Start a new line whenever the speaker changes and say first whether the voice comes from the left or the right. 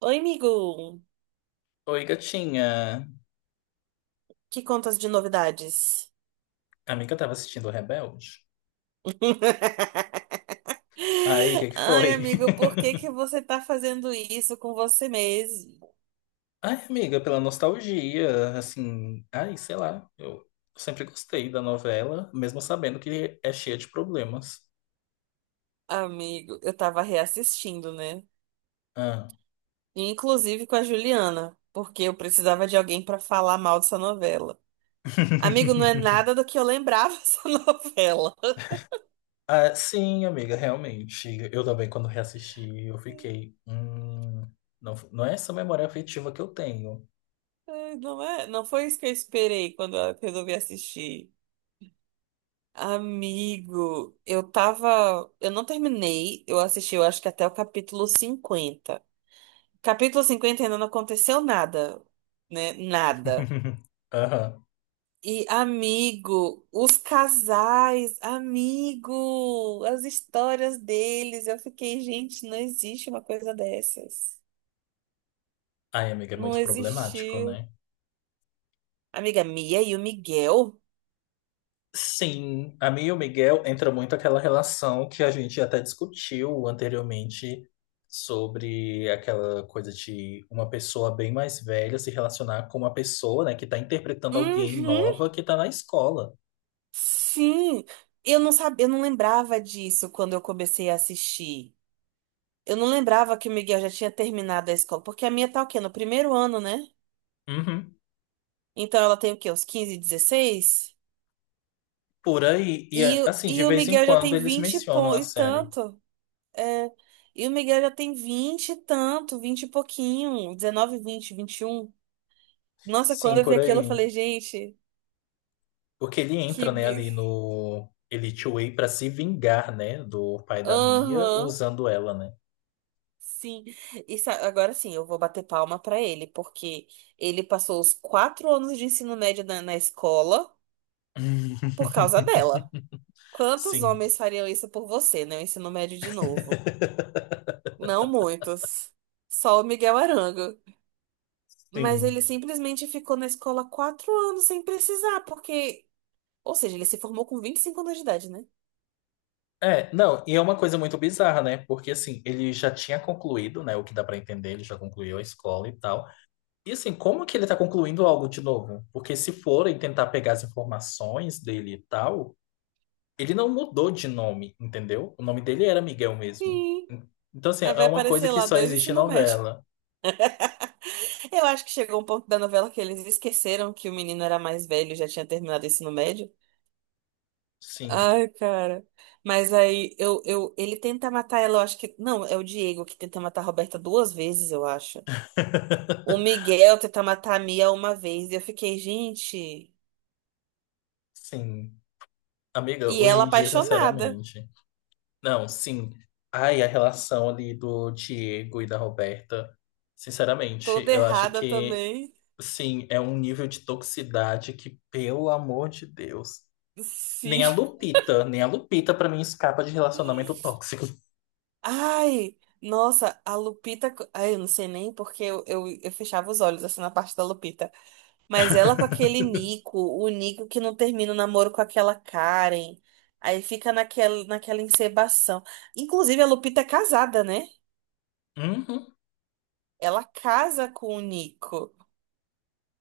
right: Oi, amigo!
left: Oi, gatinha.
right: Que contas de novidades?
left: Amiga, eu tava assistindo o Rebelde. Aí, o que que
right: Ai,
left: foi?
right: amigo, por que que você tá fazendo isso com você mesmo?
left: Ai, amiga, pela nostalgia, assim, ai, sei lá. Eu sempre gostei da novela, mesmo sabendo que é cheia de problemas.
right: Amigo, eu tava reassistindo, né?
left: Ah.
right: Inclusive com a Juliana, porque eu precisava de alguém pra falar mal dessa novela. Amigo, não é nada do que eu lembrava dessa novela.
left: Ah, sim, amiga, realmente. Eu também, quando reassisti, eu fiquei. Não é essa memória afetiva que eu tenho.
right: Ai, não é, não foi isso que eu esperei quando eu resolvi assistir. Amigo, eu tava. Eu não terminei, eu assisti, eu acho que até o capítulo 50. Capítulo 50 ainda não aconteceu nada, né? Nada.
left: Aham.
right: E, amigo, as histórias deles. Eu fiquei, gente, não existe uma coisa dessas.
left: Ai, amiga, é
right: Não
left: muito problemático,
right: existiu.
left: né?
right: Amiga, Mia e o Miguel?
left: Sim, a mim e o Miguel entra muito aquela relação que a gente até discutiu anteriormente sobre aquela coisa de uma pessoa bem mais velha se relacionar com uma pessoa, né, que está interpretando alguém
right: Uhum,
left: nova que está na escola.
right: sim. Eu não sabia, eu não lembrava disso quando eu comecei a assistir. Eu não lembrava que o Miguel já tinha terminado a escola, porque a minha tá o quê? No primeiro ano, né?
left: Uhum.
right: Então ela tem o quê? Uns 15, 16.
left: Por aí, e é, assim, de
right: E o
left: vez em
right: Miguel já
left: quando
right: tem
left: eles mencionam a
right: e
left: série.
right: tanto. É, e o Miguel já tem 20 e tanto, 20 e pouquinho, 19, vinte, e um. Nossa, quando
left: Sim,
right: eu vi
left: por
right: aquilo, eu
left: aí.
right: falei, gente,
left: Porque ele
right: que.
left: entra, né,
right: bi-
left: ali no Elite Way para se vingar, né, do pai da Mia
right: aham,
left: usando ela, né?
right: sim. Isso, agora sim, eu vou bater palma pra ele, porque ele passou os 4 anos de ensino médio na escola por causa dela. Quantos
left: Sim.
right: homens fariam isso por você, né? O ensino médio de novo. Não muitos. Só o Miguel Arango. Mas
left: Sim.
right: ele simplesmente ficou na escola 4 anos sem precisar, porque. Ou seja, ele se formou com 25 anos de idade, né?
left: É, não, e é uma coisa muito bizarra, né? Porque assim, ele já tinha concluído, né? O que dá pra entender, ele já concluiu a escola e tal. E assim, como que ele tá concluindo algo de novo? Porque se forem tentar pegar as informações dele e tal, ele não mudou de nome, entendeu? O nome dele era Miguel mesmo.
right: Sim,
left: Então, assim,
right: aí
left: é
right: vai
left: uma coisa
right: aparecer
left: que
right: lá
left: só
right: dois
left: existe em
right: ensino médio.
left: novela.
right: Eu acho que chegou um ponto da novela que eles esqueceram que o menino era mais velho e já tinha terminado o ensino médio.
left: Sim,
right: Ai, cara. Ele tenta matar ela, eu acho que. Não, é o Diego que tenta matar a Roberta duas vezes, eu acho. O Miguel tentar matar a Mia uma vez. E eu fiquei, gente.
left: sim. Amiga,
right: E
left: hoje
right: ela
left: em dia,
right: apaixonada.
left: sinceramente. Não, sim. Ai, a relação ali do Diego e da Roberta, sinceramente,
right: Toda
left: eu acho
right: errada
left: que,
right: também.
left: sim, é um nível de toxicidade que, pelo amor de Deus, nem a
right: Sim.
left: Lupita, nem a Lupita pra mim escapa de relacionamento tóxico.
right: Ai, nossa, a Lupita. Ai, eu não sei nem porque eu fechava os olhos assim na parte da Lupita. Mas ela com aquele Nico, o Nico que não termina o namoro com aquela Karen. Aí fica naquela encebação. Inclusive, a Lupita é casada, né?
left: Uhum,
right: Ela casa com o Nico.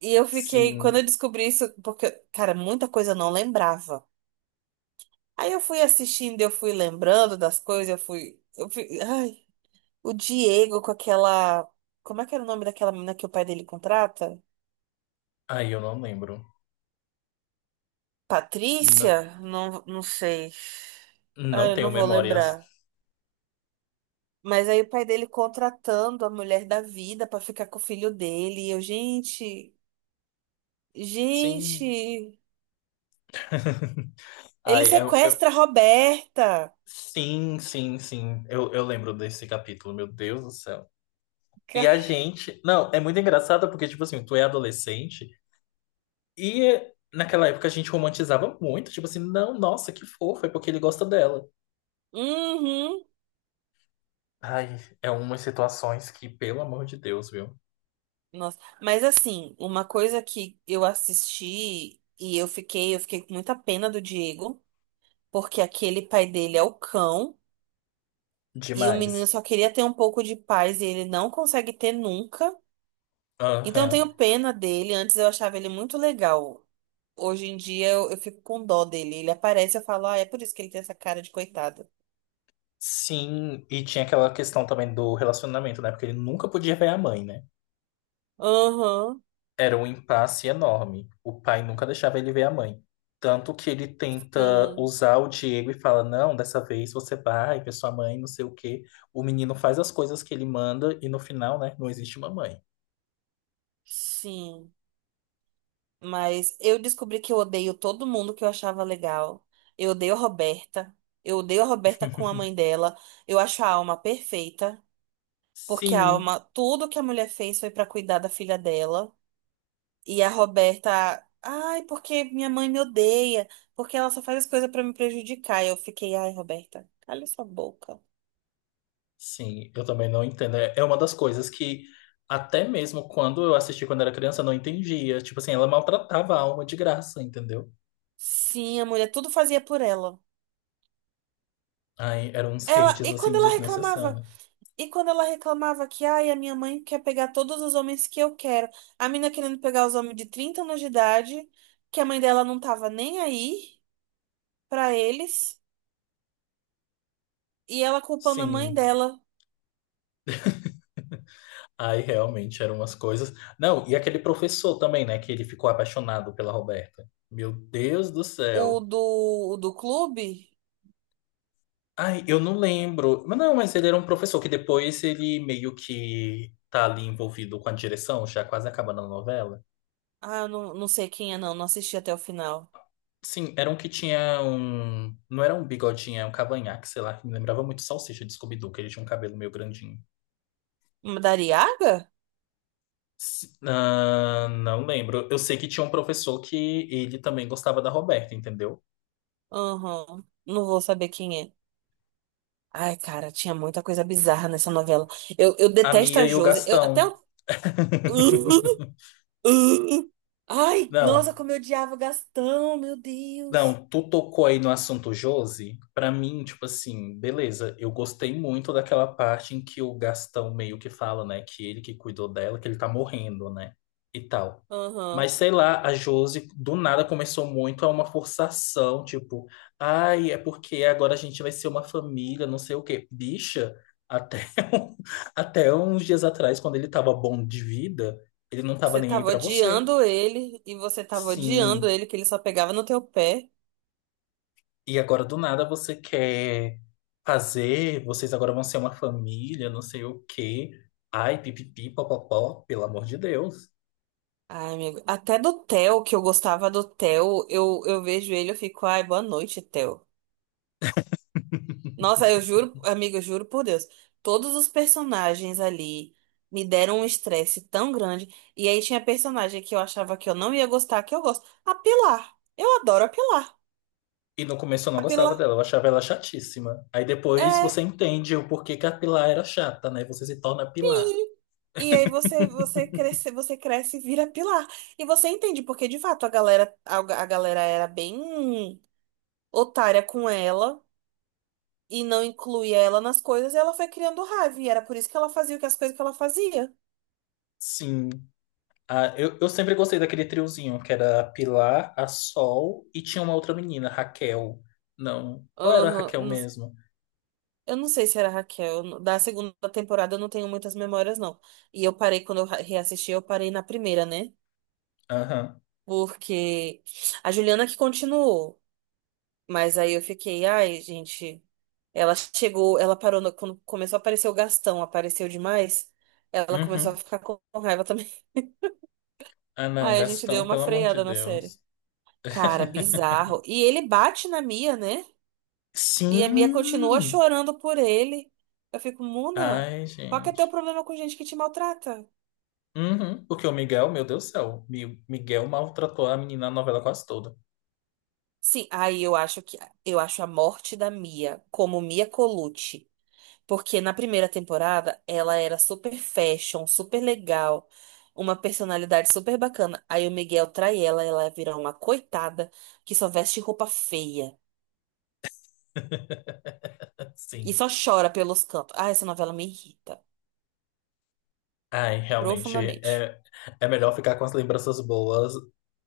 right: E eu fiquei, quando eu
left: sim.
right: descobri isso, porque, cara, muita coisa eu não lembrava. Aí eu fui assistindo, eu fui lembrando das coisas, ai, o Diego com aquela, como é que era o nome daquela menina que o pai dele contrata?
left: Ai, eu não lembro. Não,
right: Patrícia? Não, não sei. Ah,
left: não
right: eu
left: tenho
right: não vou
left: memórias.
right: lembrar. Mas aí o pai dele contratando a mulher da vida pra ficar com o filho dele. E eu,
left: Sim.
right: gente, ele
left: Ai,
right: sequestra a Roberta.
left: sim, sim, sim. Eu lembro desse capítulo, meu Deus do céu. E a gente. Não, é muito engraçado porque, tipo assim, tu é adolescente. E naquela época a gente romantizava muito, tipo assim, não, nossa, que fofo, é porque ele gosta dela.
right: Uhum.
left: Ai, é umas situações que, pelo amor de Deus, viu?
right: Nossa, mas assim, uma coisa que eu assisti e eu fiquei com muita pena do Diego, porque aquele pai dele é o cão e o menino
left: Demais.
right: só queria ter um pouco de paz e ele não consegue ter nunca. Então eu
left: Aham.
right: tenho pena dele, antes eu achava ele muito legal. Hoje em dia eu fico com dó dele. Ele aparece e eu falo, ah, é por isso que ele tem essa cara de coitado.
left: Sim, e tinha aquela questão também do relacionamento, né? Porque ele nunca podia ver a mãe, né?
right: Aham,
left: Era um impasse enorme. O pai nunca deixava ele ver a mãe. Tanto que ele tenta
right: sim,
left: usar o Diego e fala: Não, dessa vez você vai ver sua mãe, não sei o quê. O menino faz as coisas que ele manda e no final, né? Não existe uma mãe.
right: sim. Mas eu descobri que eu odeio todo mundo que eu achava legal. Eu odeio a Roberta. Eu odeio a Roberta com a mãe dela. Eu acho a Alma perfeita, porque a
left: Sim.
right: Alma, tudo que a mulher fez foi pra cuidar da filha dela. E a Roberta, ai, porque minha mãe me odeia, porque ela só faz as coisas pra me prejudicar. E eu fiquei, ai, Roberta, cala sua boca.
left: Sim, eu também não entendo. É uma das coisas que, até mesmo quando eu assisti quando era criança, eu não entendia. Tipo assim, ela maltratava a alma de graça, entendeu?
right: Sim, a mulher tudo fazia por ela.
left: Aí eram uns
right: Ela,
left: hates,
right: e
left: assim,
right: quando ela reclamava?
left: desnecessários.
right: E quando ela reclamava que, ai, a minha mãe quer pegar todos os homens que eu quero. A mina querendo pegar os homens de 30 anos de idade, que a mãe dela não tava nem aí pra eles. E ela culpando a mãe
left: Sim,
right: dela,
left: aí realmente eram umas coisas. Não, e aquele professor também, né, que ele ficou apaixonado pela Roberta. Meu Deus do céu.
right: o do clube.
left: Ai, eu não lembro. Mas não, mas ele era um professor que depois ele meio que tá ali envolvido com a direção, já quase acabando a novela.
right: Ah, eu não, não sei quem é, não. Não assisti até o final.
left: Sim, era um que tinha um. Não era um bigodinho, é um cavanhaque, sei lá, que me lembrava muito Salsicha de Scooby-Doo, que ele tinha um cabelo meio grandinho.
right: Da Ariaga?
left: Ah, não lembro. Eu sei que tinha um professor que ele também gostava da Roberta, entendeu?
right: Aham. Não vou saber quem é. Ai, cara, tinha muita coisa bizarra nessa novela. Eu
left: A
right: detesto
left: Mia
right: a
left: e o
right: Josi. Eu, até
left: Gastão.
right: o. Uh, ai, nossa,
left: Não,
right: como eu odiava o Gastão, meu Deus.
left: não, tu tocou aí no assunto Josi. Pra mim, tipo assim, beleza, eu gostei muito daquela parte em que o Gastão meio que fala, né, que ele que cuidou dela, que ele tá morrendo, né, e tal. Mas
right: Aham.
left: sei lá, a Josi do nada começou muito a uma forçação, tipo, ai, é porque agora a gente vai ser uma família, não sei o quê. Bicha, até, um- até uns dias atrás, quando ele tava bom de vida, ele não tava
right: Você
left: nem aí
right: tava
left: pra você.
right: odiando ele e você tava odiando
left: Sim.
right: ele, que ele só pegava no teu pé.
left: E agora do nada você quer fazer, vocês agora vão ser uma família, não sei o quê. Ai, pipipi, popopó, pelo amor de Deus.
right: Ai, amigo. Até do Theo, que eu gostava do Theo, eu vejo ele, eu fico, ai, boa noite, Theo. Nossa, eu juro, amigo, eu juro por Deus. Todos os personagens ali me deram um estresse tão grande. E aí tinha personagem que eu achava que eu não ia gostar, que eu gosto. A Pilar. Eu adoro a Pilar.
left: E no começo eu não
right: A
left: gostava
right: Pilar.
left: dela, eu achava ela chatíssima. Aí depois você
right: É.
left: entende o porquê que a Pilar era chata, né? Você se torna a Pilar.
right: Sim. E aí você cresce, você cresce e vira pilar. E você entende porque de fato a galera era bem otária com ela e não incluía ela nas coisas, e ela foi criando raiva e era por isso que ela fazia o que as coisas que ela fazia.
left: Sim. Ah, eu sempre gostei daquele triozinho, que era a Pilar, a Sol e tinha uma outra menina, Raquel. Não. Ou era a
right: Aham,
left: Raquel
right: não-
left: mesmo?
right: Eu não sei se era a Raquel. Da segunda temporada eu não tenho muitas memórias, não. E eu parei, quando eu reassisti, eu parei na primeira, né?
left: Aham.
right: Porque a Juliana que continuou. Mas aí eu fiquei, ai, gente. Ela chegou, ela parou, quando começou a aparecer o Gastão, apareceu demais. Ela começou a
left: Uhum.
right: ficar com raiva também.
left: Ah, não,
right: Aí a gente deu
left: Gastão,
right: uma
left: pelo amor de
right: freada na
left: Deus.
right: série. Cara, bizarro. E ele bate na Mia, né? E a Mia continua
left: Sim!
right: chorando por ele. Eu fico, Muna,
left: Ai,
right: qual que é teu
left: gente.
right: problema com gente que te maltrata?
left: Uhum. Porque o Miguel, meu Deus do céu, Miguel maltratou a menina na novela quase toda.
right: Sim, aí eu acho que eu acho a morte da Mia como Mia Colucci. Porque na primeira temporada ela era super fashion, super legal, uma personalidade super bacana. Aí o Miguel trai ela, ela vira uma coitada que só veste roupa feia e
left: Sim.
right: só chora pelos cantos. Ah, essa novela me irrita
left: Ai, realmente,
right: profundamente.
left: é, é melhor ficar com as lembranças boas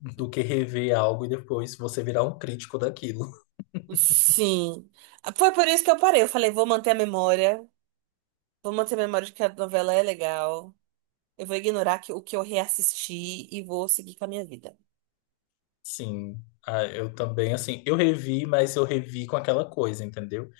left: do que rever algo e depois você virar um crítico daquilo.
right: Sim. Foi por isso que eu parei. Eu falei, vou manter a memória, vou manter a memória de que a novela é legal. Eu vou ignorar o que eu reassisti e vou seguir com a minha vida.
left: Sim, ah, eu também, assim, eu revi, mas eu revi com aquela coisa, entendeu?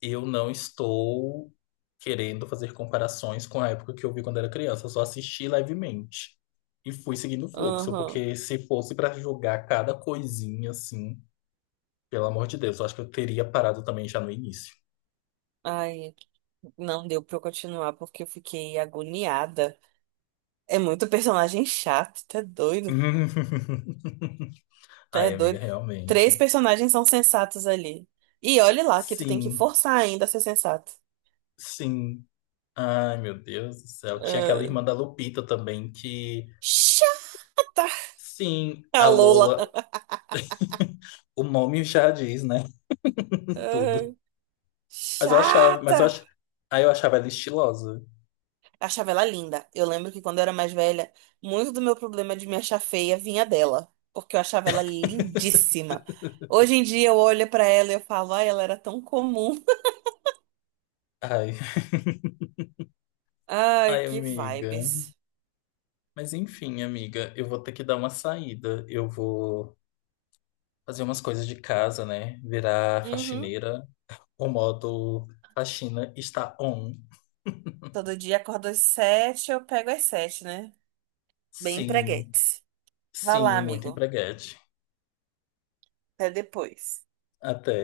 left: Eu não estou querendo fazer comparações com a época que eu vi quando era criança, eu só assisti levemente e fui seguindo o fluxo,
right: Aham.
left: porque se fosse para julgar cada coisinha, assim, pelo amor de Deus, eu acho que eu teria parado também já no início.
right: Ai. Não deu pra eu continuar porque eu fiquei agoniada. É muito personagem chato, tá
left: Ai, amiga,
right: doido. Três
left: realmente.
right: personagens são sensatos ali. E olhe lá que tu tem que
left: Sim,
right: forçar ainda a ser sensato.
left: sim. Ai, meu Deus do céu. Tinha aquela
right: Ah,
left: irmã da Lupita também que,
right: chata!
left: sim,
right: A
left: a Lola,
right: Lola.
left: o nome já diz, né?
right: Ah,
left: Tudo. Mas eu achava, mas
right: chata!
left: eu ach... Ai, eu achava ela estilosa.
right: Achava ela linda. Eu lembro que quando eu era mais velha, muito do meu problema de me achar feia vinha dela, porque eu achava ela lindíssima. Hoje em dia eu olho pra ela e eu falo, ai, ela era tão comum.
left: Ai.
right: Ai,
left: Ai,
right: que
left: amiga.
right: vibes.
left: Mas enfim, amiga, eu vou ter que dar uma saída. Eu vou fazer umas coisas de casa, né? Virar
right: Uhum.
left: faxineira. O modo faxina está on.
right: Todo dia acordo às sete, eu pego às sete, né? Bem
left: Sim,
right: empreguete. Vai
left: sim,
right: lá,
left: muito
right: amigo.
left: empreguete.
right: Até depois.
left: Até.